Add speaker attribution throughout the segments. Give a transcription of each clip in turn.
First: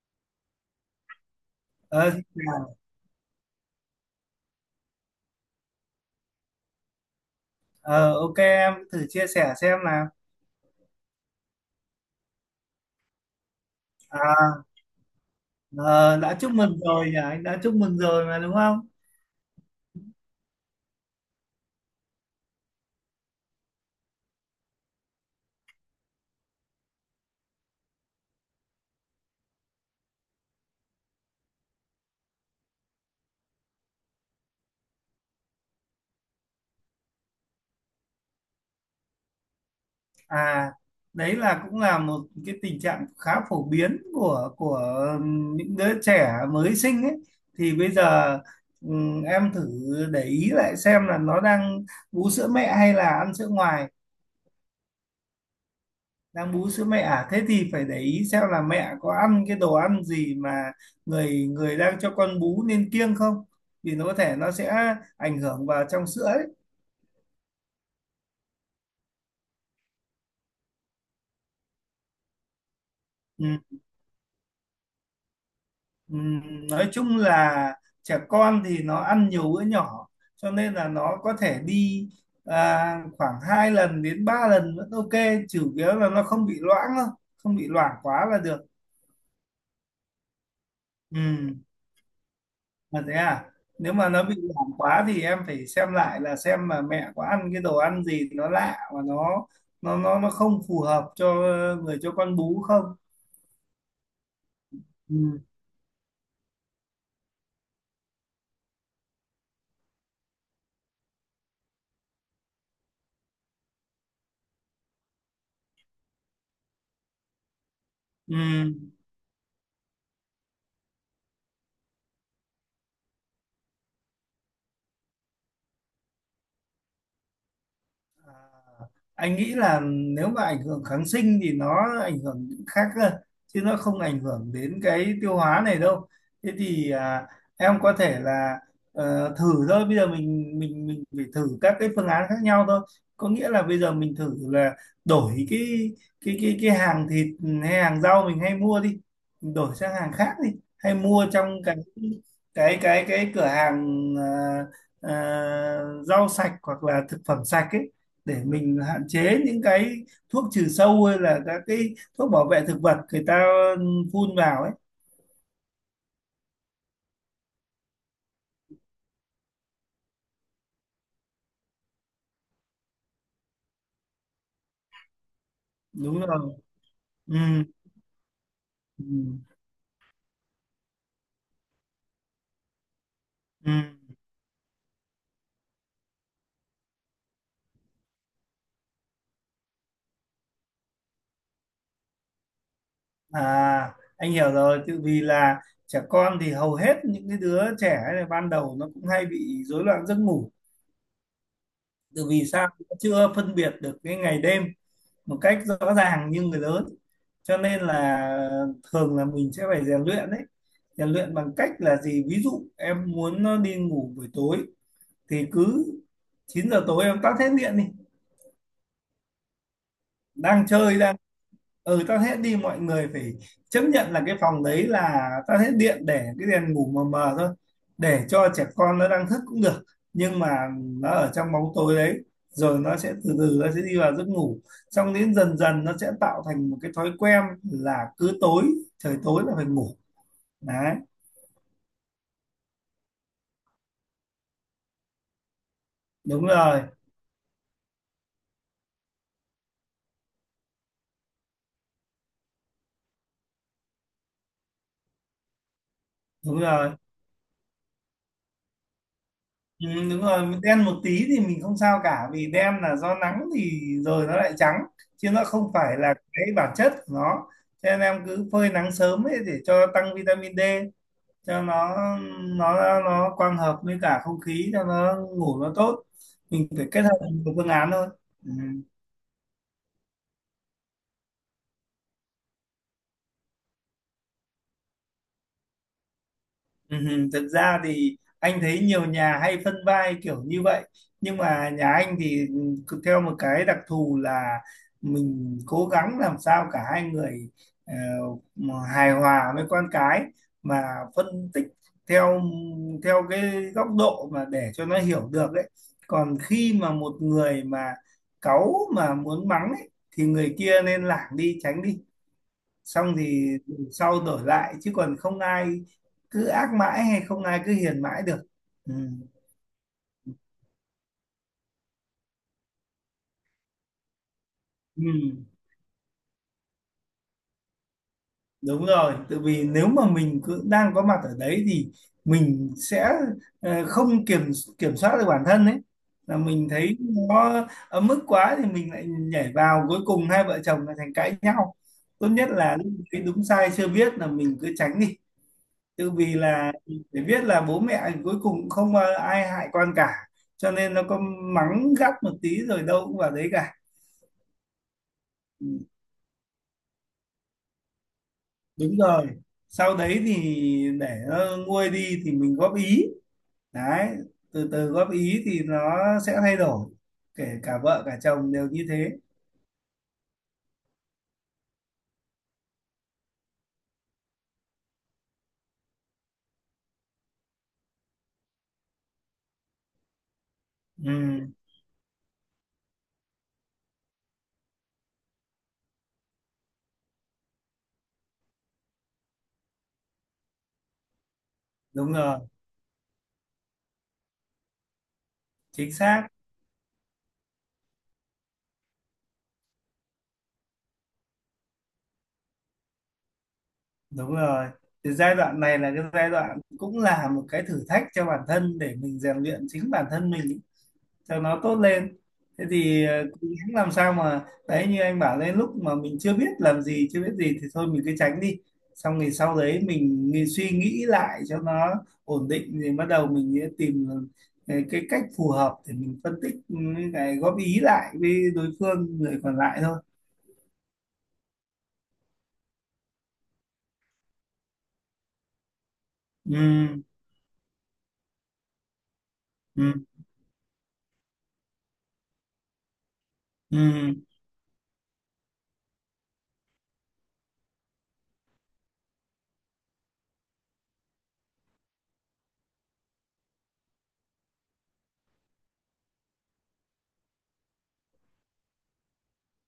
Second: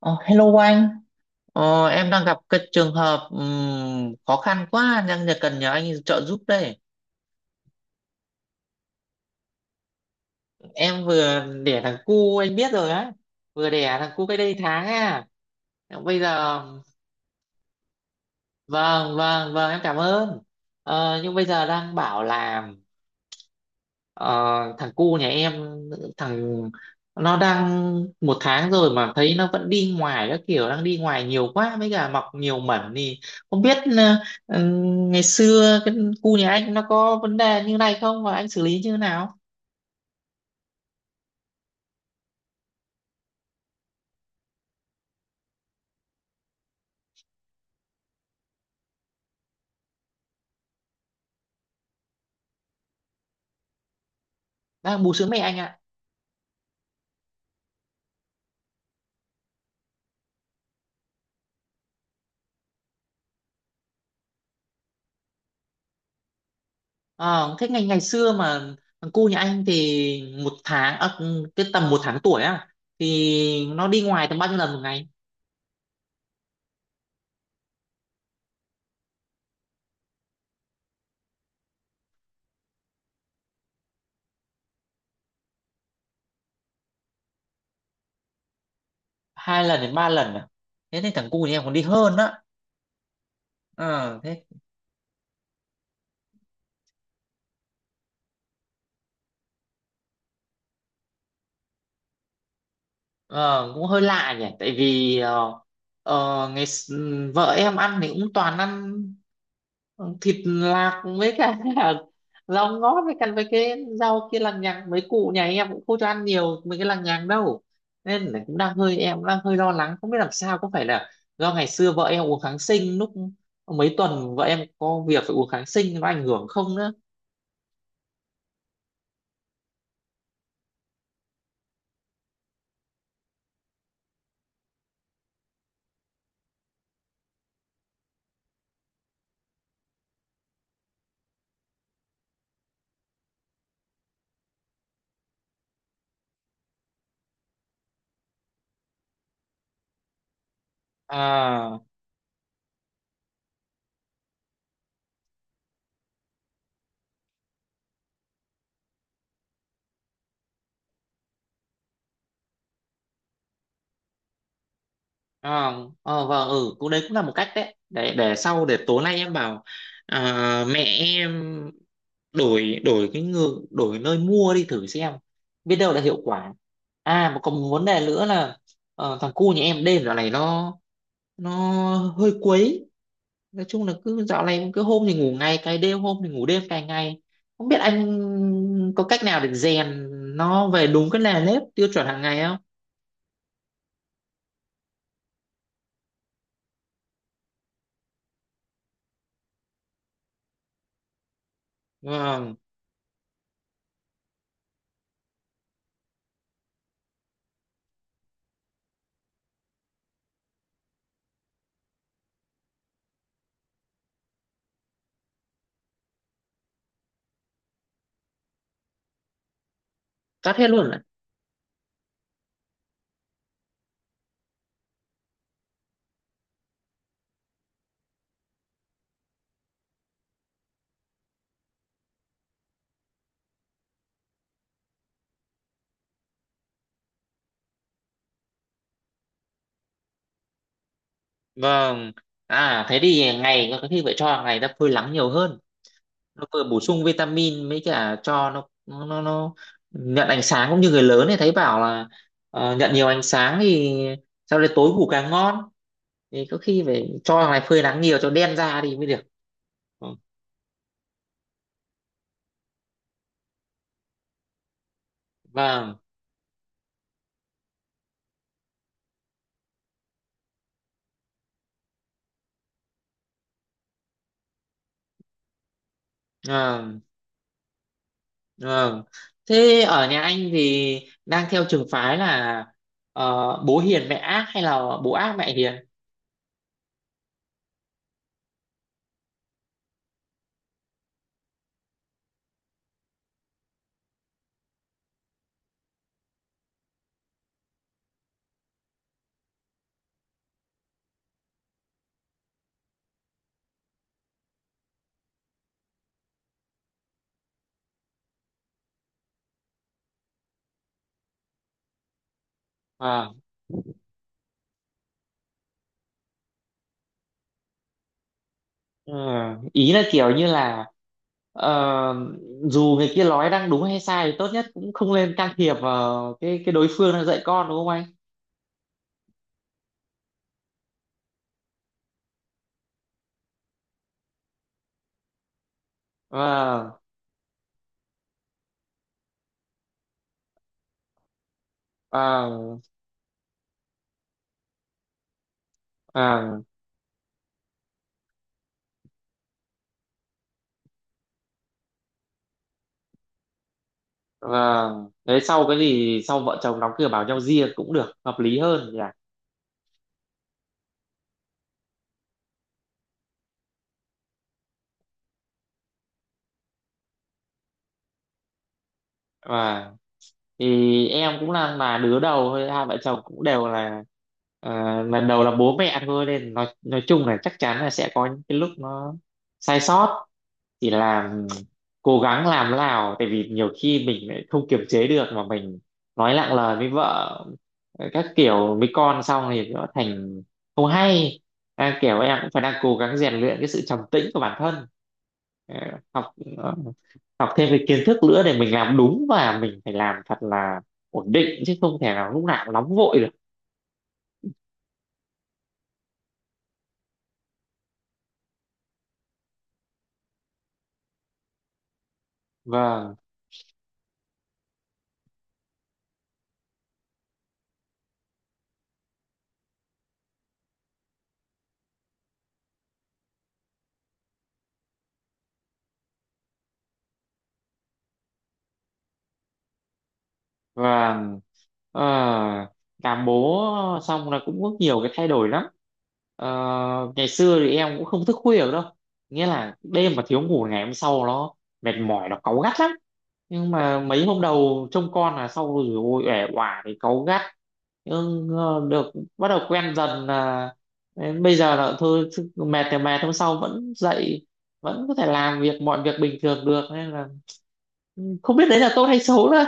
Speaker 1: Ờ, Hello anh, em
Speaker 2: Ờ, Xin
Speaker 1: đang gặp cái
Speaker 2: chào.
Speaker 1: trường hợp khó khăn quá đang cần nhờ anh trợ giúp đây.
Speaker 2: Ờ, ok, em thử chia sẻ xem nào.
Speaker 1: Em vừa đẻ thằng cu anh biết rồi á, vừa đẻ thằng cu cách đây
Speaker 2: à,
Speaker 1: tháng à.
Speaker 2: ờ,
Speaker 1: Bây
Speaker 2: đã chúc
Speaker 1: giờ
Speaker 2: mừng rồi nhỉ, anh đã chúc mừng rồi mà, đúng không?
Speaker 1: Vâng vâng vâng, em cảm ơn. Nhưng bây giờ đang bảo là, Ờ, thằng cu nhà em, thằng nó đang một tháng rồi mà thấy nó vẫn đi ngoài các kiểu, đang đi ngoài nhiều quá với cả mọc nhiều mẩn, thì không biết ừ, ngày xưa cu nhà anh nó có vấn đề như này không, và anh xử lý như thế nào?
Speaker 2: à Đấy là cũng là một cái tình trạng khá phổ biến của những đứa trẻ mới sinh ấy. Thì bây giờ em thử để ý lại xem là nó đang bú sữa mẹ hay là ăn sữa ngoài.
Speaker 1: Đang bú sữa mẹ anh ạ.
Speaker 2: Đang bú sữa mẹ à? Thế thì phải để ý xem là mẹ có ăn cái đồ ăn gì mà người người đang cho con bú nên kiêng không, vì nó có thể nó sẽ ảnh hưởng vào trong sữa ấy.
Speaker 1: Ờ, Thế ngày ngày xưa mà thằng cu nhà anh thì một tháng à, cái tầm một tháng tuổi á,
Speaker 2: Ừ,
Speaker 1: thì nó đi ngoài tầm bao nhiêu lần một ngày?
Speaker 2: ừ, nói chung là trẻ con thì nó ăn nhiều bữa nhỏ cho nên là nó có thể đi, khoảng 2 lần đến 3 lần vẫn ok. Chủ yếu là nó không bị loãng thôi, không bị loãng quá là được.
Speaker 1: 2 lần đến 3 lần à? Thế thì thằng cu nhà
Speaker 2: Ừ.
Speaker 1: em còn đi hơn á.
Speaker 2: Mà thế à? Nếu mà
Speaker 1: Ờ,
Speaker 2: nó bị
Speaker 1: Thế.
Speaker 2: giảm quá thì em phải xem lại là xem mà mẹ có ăn cái đồ ăn gì nó lạ và nó nó không phù hợp cho người cho con bú không?
Speaker 1: Ờ, Cũng hơi lạ nhỉ, tại vì
Speaker 2: Ừ.
Speaker 1: vợ em ăn thì cũng toàn ăn ờ, thịt lạc với cả rau ngót với cả với cái rau kia lằng nhằng, mấy cụ nhà em cũng không cho ăn nhiều mấy cái lằng nhằng đâu, nên
Speaker 2: Ừ.
Speaker 1: là cũng đang hơi, em cũng đang hơi lo lắng, không biết làm sao, có phải là do ngày xưa vợ em uống kháng sinh lúc mấy tuần, vợ em có việc phải uống kháng sinh nó ảnh hưởng không nữa
Speaker 2: À, anh nghĩ là nếu mà ảnh hưởng kháng sinh thì nó ảnh hưởng những khác cơ, chứ nó không ảnh hưởng đến cái tiêu hóa này đâu. Thế thì, em có thể là thử thôi. Bây giờ mình phải thử các cái phương án khác nhau thôi. Có nghĩa là bây giờ mình thử là đổi cái hàng thịt hay hàng rau mình hay mua đi, mình đổi sang hàng khác đi, hay mua trong cái
Speaker 1: à?
Speaker 2: cái cái cái cửa hàng ờ, rau sạch hoặc là thực phẩm sạch ấy, để mình hạn chế những cái thuốc trừ sâu hay là các cái thuốc bảo vệ thực vật người ta phun vào ấy.
Speaker 1: Ờ, vâng, cũng đấy cũng là một cách đấy. Để sau, để tối nay em bảo mẹ em đổi đổi cái ngược đổi nơi mua đi thử xem, biết đâu là hiệu
Speaker 2: Đúng rồi.
Speaker 1: quả. À
Speaker 2: Ừ.
Speaker 1: mà còn một vấn đề nữa là,
Speaker 2: Ừ.
Speaker 1: thằng cu nhà em đêm dạo này nó, nó hơi quấy. Nói
Speaker 2: Ừ.
Speaker 1: chung là cứ dạo này, cứ hôm thì ngủ ngày cày đêm, hôm thì ngủ đêm cày ngày, không biết anh có cách nào để rèn nó về đúng cái nề nếp tiêu chuẩn hàng ngày không?
Speaker 2: À, anh hiểu rồi, tự vì là trẻ con thì hầu hết những cái đứa trẻ này ban đầu nó cũng hay bị rối loạn giấc ngủ, tự vì
Speaker 1: Vâng,
Speaker 2: sao nó chưa phân biệt được cái ngày đêm một cách rõ ràng như người lớn, cho nên là thường là mình sẽ phải rèn luyện. Đấy, rèn luyện bằng cách là gì, ví dụ em muốn nó đi ngủ buổi tối thì cứ 9 giờ tối em tắt hết điện đi,
Speaker 1: tắt
Speaker 2: đang
Speaker 1: hết luôn?
Speaker 2: chơi đang tắt hết đi. Mọi người phải chấp nhận là cái phòng đấy là tắt hết điện, để cái đèn ngủ mờ mờ thôi, để cho trẻ con nó đang thức cũng được, nhưng mà nó ở trong bóng tối đấy, rồi nó sẽ từ từ nó sẽ đi vào giấc ngủ, xong đến dần dần nó sẽ tạo thành một cái thói quen là cứ tối, trời tối là phải ngủ. Đấy.
Speaker 1: Vâng. À thế thì ngày có khi phải cho, hàng ngày ta phơi nắng nhiều hơn. Nó
Speaker 2: Đúng
Speaker 1: vừa bổ
Speaker 2: rồi,
Speaker 1: sung vitamin mới cả cho nó nhận ánh sáng cũng như người lớn, thì thấy bảo là nhận nhiều ánh sáng thì sau đấy tối ngủ càng ngon. Thì có
Speaker 2: đúng
Speaker 1: khi
Speaker 2: rồi.
Speaker 1: phải cho thằng này phơi nắng nhiều cho đen da đi mới được.
Speaker 2: Ừ,
Speaker 1: Ừ.
Speaker 2: đúng rồi, đen một tí thì mình không sao cả, vì đen là do nắng thì rồi nó lại trắng, chứ nó không phải
Speaker 1: Vâng,
Speaker 2: là cái bản chất của nó. Cho nên em cứ phơi nắng sớm ấy để cho tăng vitamin D cho nó, nó nó quang hợp với cả không khí cho nó ngủ nó tốt. Mình phải
Speaker 1: vâng,
Speaker 2: kết hợp nhiều phương án thôi. Ừ.
Speaker 1: vâng. Thế ở nhà anh thì đang theo trường phái là, ờ, bố hiền mẹ ác hay là bố ác mẹ hiền?
Speaker 2: Ừ, thật ra thì anh thấy nhiều nhà hay phân vai kiểu như vậy, nhưng mà nhà anh thì cứ theo một cái đặc thù là mình cố gắng làm sao cả hai người ờ, mà hài hòa với con cái, mà phân tích theo theo cái góc độ mà để cho nó hiểu được ấy. Còn khi mà một người mà cáu mà muốn mắng ấy, thì người kia nên lảng đi tránh đi, xong
Speaker 1: Vâng.
Speaker 2: thì sau đổi lại, chứ còn không ai cứ ác mãi hay không ai cứ hiền mãi được. Ừ.
Speaker 1: Ờ, Ý là kiểu như là, ờ, dù người kia nói đang đúng hay sai thì tốt nhất cũng
Speaker 2: Ừ.
Speaker 1: không nên can thiệp vào cái đối phương đang dạy con, đúng không anh?
Speaker 2: Đúng rồi, tại vì nếu mà mình cứ đang có mặt ở đấy thì mình sẽ không kiểm kiểm soát được bản thân ấy, là mình thấy
Speaker 1: Vâng,
Speaker 2: nó ấm ức quá thì mình lại nhảy vào, cuối cùng hai vợ chồng lại thành cãi nhau. Tốt nhất là
Speaker 1: vâng,
Speaker 2: lúc ấy đúng sai chưa biết là mình cứ tránh đi. Tự vì
Speaker 1: vâng,
Speaker 2: là để biết là bố mẹ cuối cùng cũng không ai hại con cả, cho nên nó có mắng gắt một tí rồi đâu cũng vào đấy cả.
Speaker 1: vâng. Đấy, sau cái
Speaker 2: Ừ,
Speaker 1: gì sau vợ chồng đóng cửa bảo nhau riêng cũng được, hợp lý hơn
Speaker 2: đúng
Speaker 1: nhỉ?
Speaker 2: rồi. Sau đấy thì để nó nguôi đi thì mình góp ý, đấy, từ từ góp ý thì nó sẽ thay đổi, kể cả vợ cả chồng đều như thế.
Speaker 1: Vâng. Thì em cũng là đứa đầu thôi, hai vợ chồng cũng đều là, lần đầu là bố mẹ thôi, nên nói chung là chắc chắn là sẽ có những cái lúc nó sai sót, chỉ
Speaker 2: Ừ,
Speaker 1: là cố gắng làm thế nào, tại vì nhiều khi mình lại không kiềm chế được mà mình nói nặng lời với vợ, các kiểu với con, xong thì nó thành không hay.
Speaker 2: đúng
Speaker 1: Kiểu em
Speaker 2: rồi.
Speaker 1: cũng phải đang cố gắng rèn luyện cái sự trầm tĩnh của bản thân. Ờ,
Speaker 2: Chính xác.
Speaker 1: học ờ, Học thêm cái kiến thức nữa để mình làm đúng, và mình phải làm thật là ổn định chứ không thể nào lúc nào cũng nóng vội được.
Speaker 2: Đúng rồi. Thì giai đoạn này là cái giai đoạn cũng là một cái thử thách cho bản thân để mình rèn luyện chính bản thân mình cho nó tốt lên. Thế thì
Speaker 1: Vâng.
Speaker 2: cố gắng làm sao mà, đấy như anh bảo lên lúc mà mình chưa biết làm gì chưa biết gì thì thôi mình cứ tránh đi, xong thì sau đấy mình, suy nghĩ lại cho nó ổn định thì bắt đầu mình sẽ tìm cái cách phù hợp để mình phân tích, cái góp ý lại với đối phương người còn lại thôi.
Speaker 1: Và ờ, làm bố xong là cũng có nhiều cái thay đổi lắm. Ờ,
Speaker 2: Ừ,
Speaker 1: Ngày xưa thì em cũng không thức khuya được đâu, nghĩa là
Speaker 2: ừ,
Speaker 1: đêm mà thiếu ngủ ngày hôm sau nó mệt mỏi, nó cáu gắt lắm. Nhưng mà
Speaker 2: ừ.
Speaker 1: mấy hôm đầu trông con là sau rồi ôi ẻ oả thì cáu gắt, nhưng được, bắt đầu quen dần, là đến bây giờ là thôi chứ, mệt thì mệt hôm sau vẫn dậy, vẫn có thể làm việc mọi việc bình thường được, nên là không biết đấy là tốt hay xấu nữa.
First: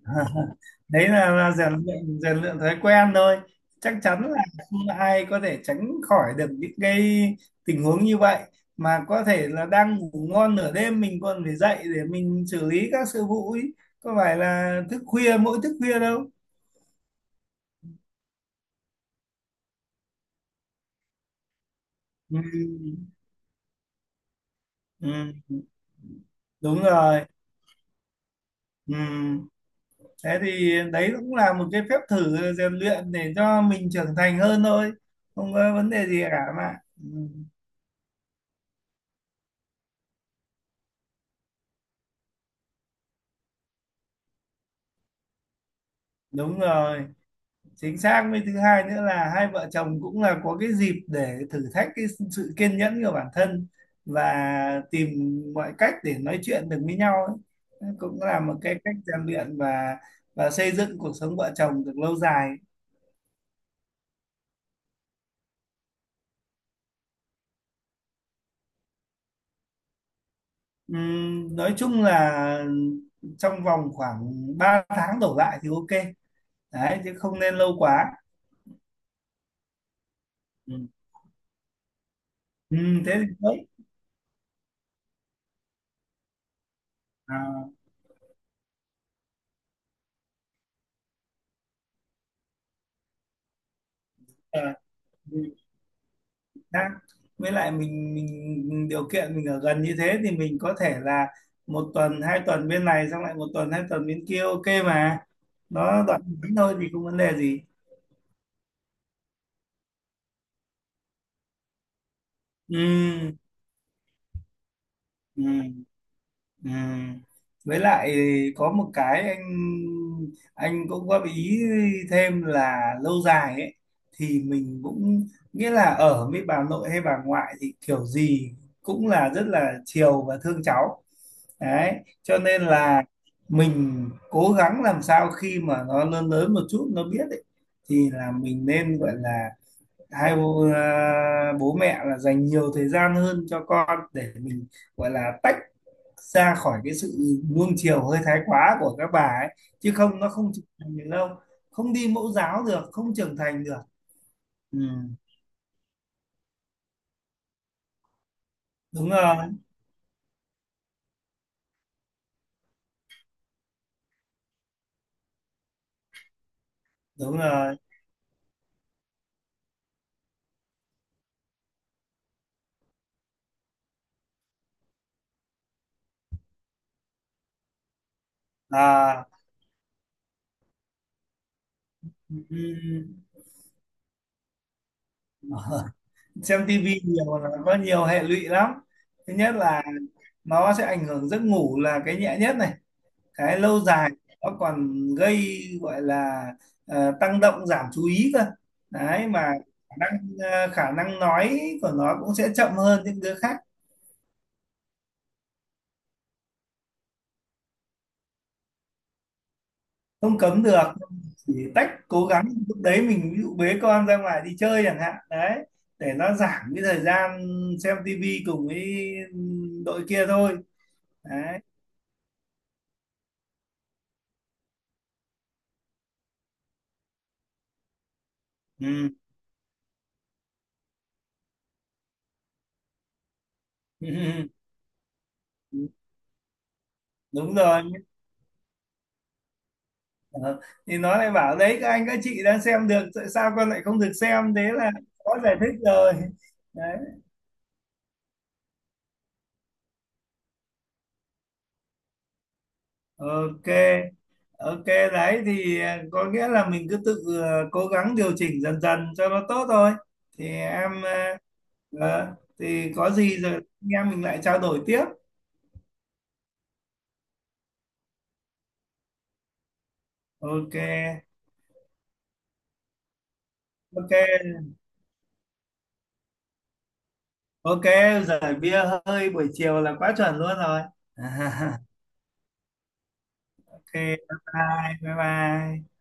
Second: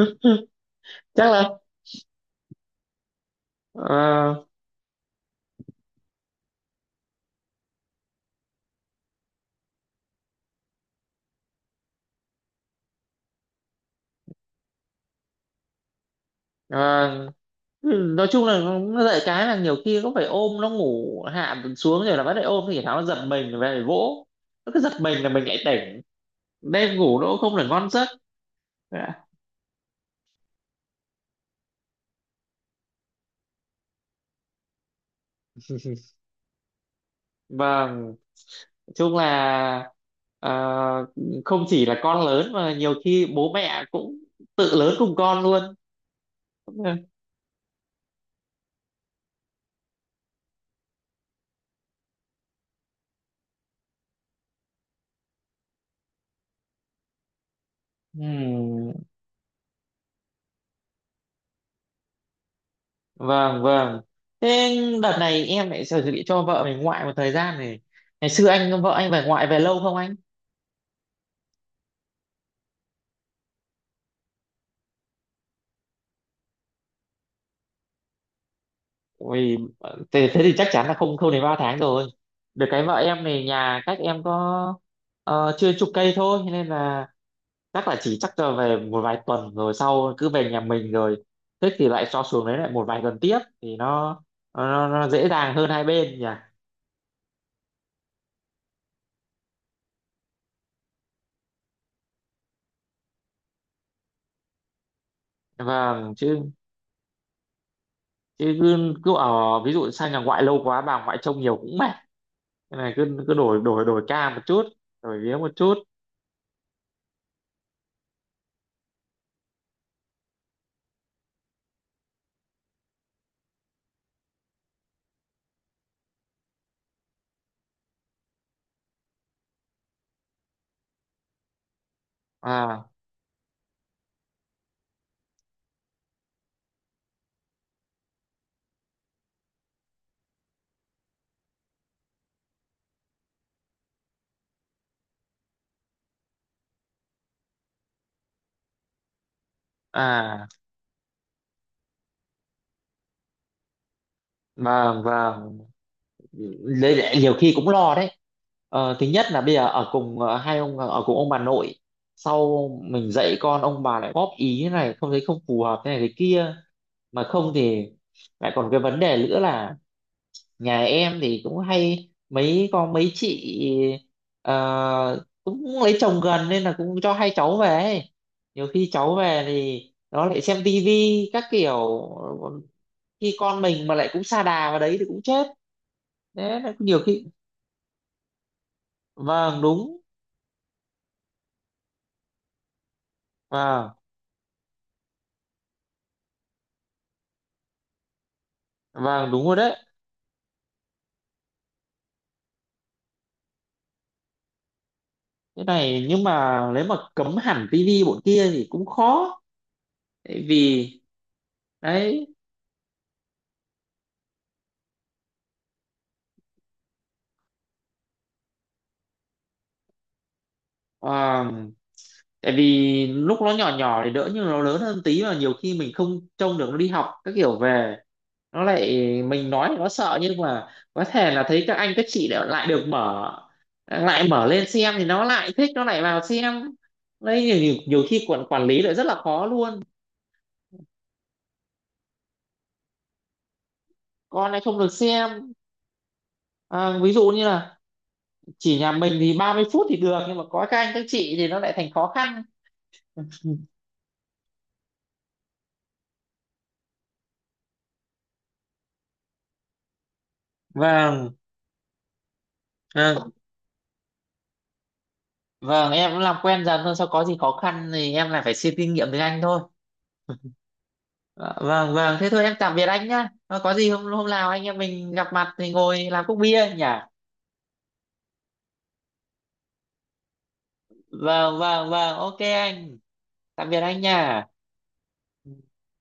Speaker 2: Đấy
Speaker 1: Chắc
Speaker 2: là
Speaker 1: là
Speaker 2: rèn luyện thói quen thôi. Chắc chắn
Speaker 1: ờ,
Speaker 2: là không ai có thể tránh khỏi được những cái tình huống như vậy, mà có thể là đang ngủ ngon nửa đêm mình còn phải dậy để mình xử lý các sự vụ ấy, có phải là thức khuya mỗi thức khuya đâu.
Speaker 1: ờ, ừ, nói chung là nó dạy cái là nhiều khi cũng phải ôm nó ngủ hạ xuống rồi là bắt lại ôm, thì tháo nó
Speaker 2: Ừ,
Speaker 1: giật mình về vỗ, nó cứ giật
Speaker 2: ừ,
Speaker 1: mình là mình lại tỉnh,
Speaker 2: đúng
Speaker 1: đêm ngủ
Speaker 2: rồi.
Speaker 1: nó cũng không được ngon giấc.
Speaker 2: Ừ.
Speaker 1: Dạ.
Speaker 2: Thế thì đấy cũng là một cái phép thử rèn luyện để cho mình trưởng thành hơn thôi, không có vấn đề gì cả mà. Ừ,
Speaker 1: Vâng, nói chung là ờ, không chỉ là con lớn mà nhiều khi bố mẹ cũng tự lớn cùng con luôn.
Speaker 2: đúng rồi. Chính xác. Với thứ hai nữa là hai vợ chồng cũng là có cái dịp để thử thách cái sự kiên nhẫn của bản thân và tìm mọi cách để nói chuyện được với nhau ấy. Cũng là một cái
Speaker 1: Ừm.
Speaker 2: cách rèn luyện và xây dựng cuộc sống vợ chồng được lâu dài.
Speaker 1: Vâng, vâng. Thế đợt này em lại chuẩn bị cho vợ mình ngoại một thời gian này. Ngày xưa anh, vợ anh về ngoại về lâu không anh?
Speaker 2: Nói chung là trong vòng khoảng 3 tháng đổ lại thì ok, đấy, chứ không nên lâu quá.
Speaker 1: Ui, thế thì chắc
Speaker 2: Ừ.
Speaker 1: chắn là không không đến 3 tháng rồi. Được cái vợ
Speaker 2: Thế
Speaker 1: em
Speaker 2: thì
Speaker 1: này,
Speaker 2: tốt.
Speaker 1: nhà cách em có chưa chục cây thôi, nên là
Speaker 2: à,
Speaker 1: chắc là về một vài tuần rồi sau cứ về nhà mình rồi, thích thì lại cho xuống đấy lại một vài tuần tiếp, thì nó
Speaker 2: à.
Speaker 1: nó, nó dễ dàng hơn hai bên nhỉ.
Speaker 2: Xác. Với lại mình điều kiện mình ở gần như thế thì mình có thể là 1 tuần 2 tuần bên này, xong lại 1 tuần 2 tuần bên kia, ok mà. Nó
Speaker 1: Vâng.
Speaker 2: đoạn
Speaker 1: chứ
Speaker 2: ngắn thôi thì không vấn đề gì.
Speaker 1: chứ cứ ở ví dụ sang nhà ngoại lâu quá bà ngoại trông nhiều cũng mệt. Nên là cứ cứ
Speaker 2: Ừ,
Speaker 1: đổi đổi đổi ca một chút, đổi vía
Speaker 2: ừ,
Speaker 1: một chút.
Speaker 2: ừ. Với lại có một cái anh cũng góp ý thêm là lâu dài ấy, thì mình cũng nghĩa là ở với bà nội hay bà ngoại thì kiểu gì cũng là rất là chiều và thương cháu, đấy, cho nên
Speaker 1: À,
Speaker 2: là mình cố gắng làm sao khi mà nó lớn lớn một chút nó biết ấy, thì là mình nên gọi là bố mẹ là dành nhiều thời gian hơn cho con, để mình gọi là tách ra khỏi cái sự nuông chiều hơi thái quá của các bà ấy, chứ không nó
Speaker 1: à,
Speaker 2: không trưởng thành được đâu, không đi mẫu giáo được không trưởng thành được. Ừ,
Speaker 1: vâng, vâng. Lấy lại nhiều khi cũng lo đấy. Thứ
Speaker 2: đúng
Speaker 1: nhất là
Speaker 2: rồi,
Speaker 1: bây giờ ở cùng, hai ông, ở cùng ông bà nội, sau mình dạy con ông bà lại góp ý thế này không thấy không phù hợp thế này thế kia, mà
Speaker 2: đúng
Speaker 1: không
Speaker 2: rồi.
Speaker 1: thì lại còn cái vấn đề nữa là nhà em thì cũng hay mấy con mấy chị cũng lấy chồng gần, nên là cũng cho hai cháu về ấy. Nhiều khi cháu
Speaker 2: à,
Speaker 1: về thì nó lại xem tivi các kiểu,
Speaker 2: ừ,
Speaker 1: khi con mình mà lại cũng sa đà vào đấy thì cũng chết. Đấy
Speaker 2: xem
Speaker 1: là
Speaker 2: tivi
Speaker 1: nhiều khi.
Speaker 2: nhiều là có nhiều hệ lụy lắm. Thứ nhất
Speaker 1: Vâng
Speaker 2: là
Speaker 1: đúng.
Speaker 2: nó sẽ ảnh hưởng giấc ngủ là cái nhẹ nhất này, cái lâu
Speaker 1: Vâng,
Speaker 2: dài nó còn gây gọi là tăng động giảm chú ý cơ, đấy
Speaker 1: vâng, đúng
Speaker 2: mà.
Speaker 1: rồi đấy.
Speaker 2: khả năng Khả năng nói của nó cũng sẽ chậm hơn những đứa khác.
Speaker 1: Cái này nhưng mà nếu mà cấm hẳn tivi bọn kia thì cũng khó,
Speaker 2: Không
Speaker 1: tại
Speaker 2: cấm được,
Speaker 1: vì
Speaker 2: chỉ tách, cố
Speaker 1: đấy,
Speaker 2: gắng lúc đấy mình ví dụ bế con ra ngoài đi chơi chẳng hạn, đấy, để nó giảm cái thời gian xem tivi cùng với đội kia thôi.
Speaker 1: ờ,
Speaker 2: Đấy.
Speaker 1: tại vì lúc nó nhỏ nhỏ thì đỡ, nhưng nó lớn hơn tí mà nhiều khi mình không trông được nó đi học các kiểu về, nó lại, mình nói thì nó sợ, nhưng mà có thể là thấy các anh các chị lại lại được mở, lại mở
Speaker 2: Ừ.
Speaker 1: lên xem thì nó lại thích nó lại vào xem. Đấy
Speaker 2: Đúng
Speaker 1: nhiều, nhiều,
Speaker 2: rồi.
Speaker 1: nhiều khi quản quản lý lại rất là khó luôn.
Speaker 2: Ờ, thì nó lại bảo, đấy các anh các chị đang xem được tại sao con lại không được
Speaker 1: Con
Speaker 2: xem,
Speaker 1: này
Speaker 2: thế
Speaker 1: không
Speaker 2: là
Speaker 1: được
Speaker 2: có
Speaker 1: xem.
Speaker 2: giải thích rồi. Đấy,
Speaker 1: Ví dụ như là chỉ nhà mình thì 30 phút thì được, nhưng mà có các anh các chị thì nó lại thành khó khăn.
Speaker 2: ok, ok. Đấy thì có nghĩa là mình cứ tự cố gắng điều chỉnh dần dần cho nó tốt thôi. Thì em
Speaker 1: Vâng.
Speaker 2: thì có
Speaker 1: à,
Speaker 2: gì rồi anh em mình lại trao đổi tiếp.
Speaker 1: vâng em cũng làm quen dần thôi, sau có gì khó khăn thì em lại phải xin kinh nghiệm từ anh thôi.
Speaker 2: Ok,
Speaker 1: Ờ, vâng vâng, thế thôi em tạm biệt anh nhá. Ờ, có gì hôm
Speaker 2: ok,
Speaker 1: hôm nào anh em mình gặp mặt thì ngồi làm cốc bia nhỉ.
Speaker 2: ok. Giải bia hơi buổi chiều là quá chuẩn luôn rồi.
Speaker 1: Vâng vâng vâng, ok anh, tạm biệt
Speaker 2: Ok,
Speaker 1: anh
Speaker 2: bye
Speaker 1: nha.
Speaker 2: bye bye bye.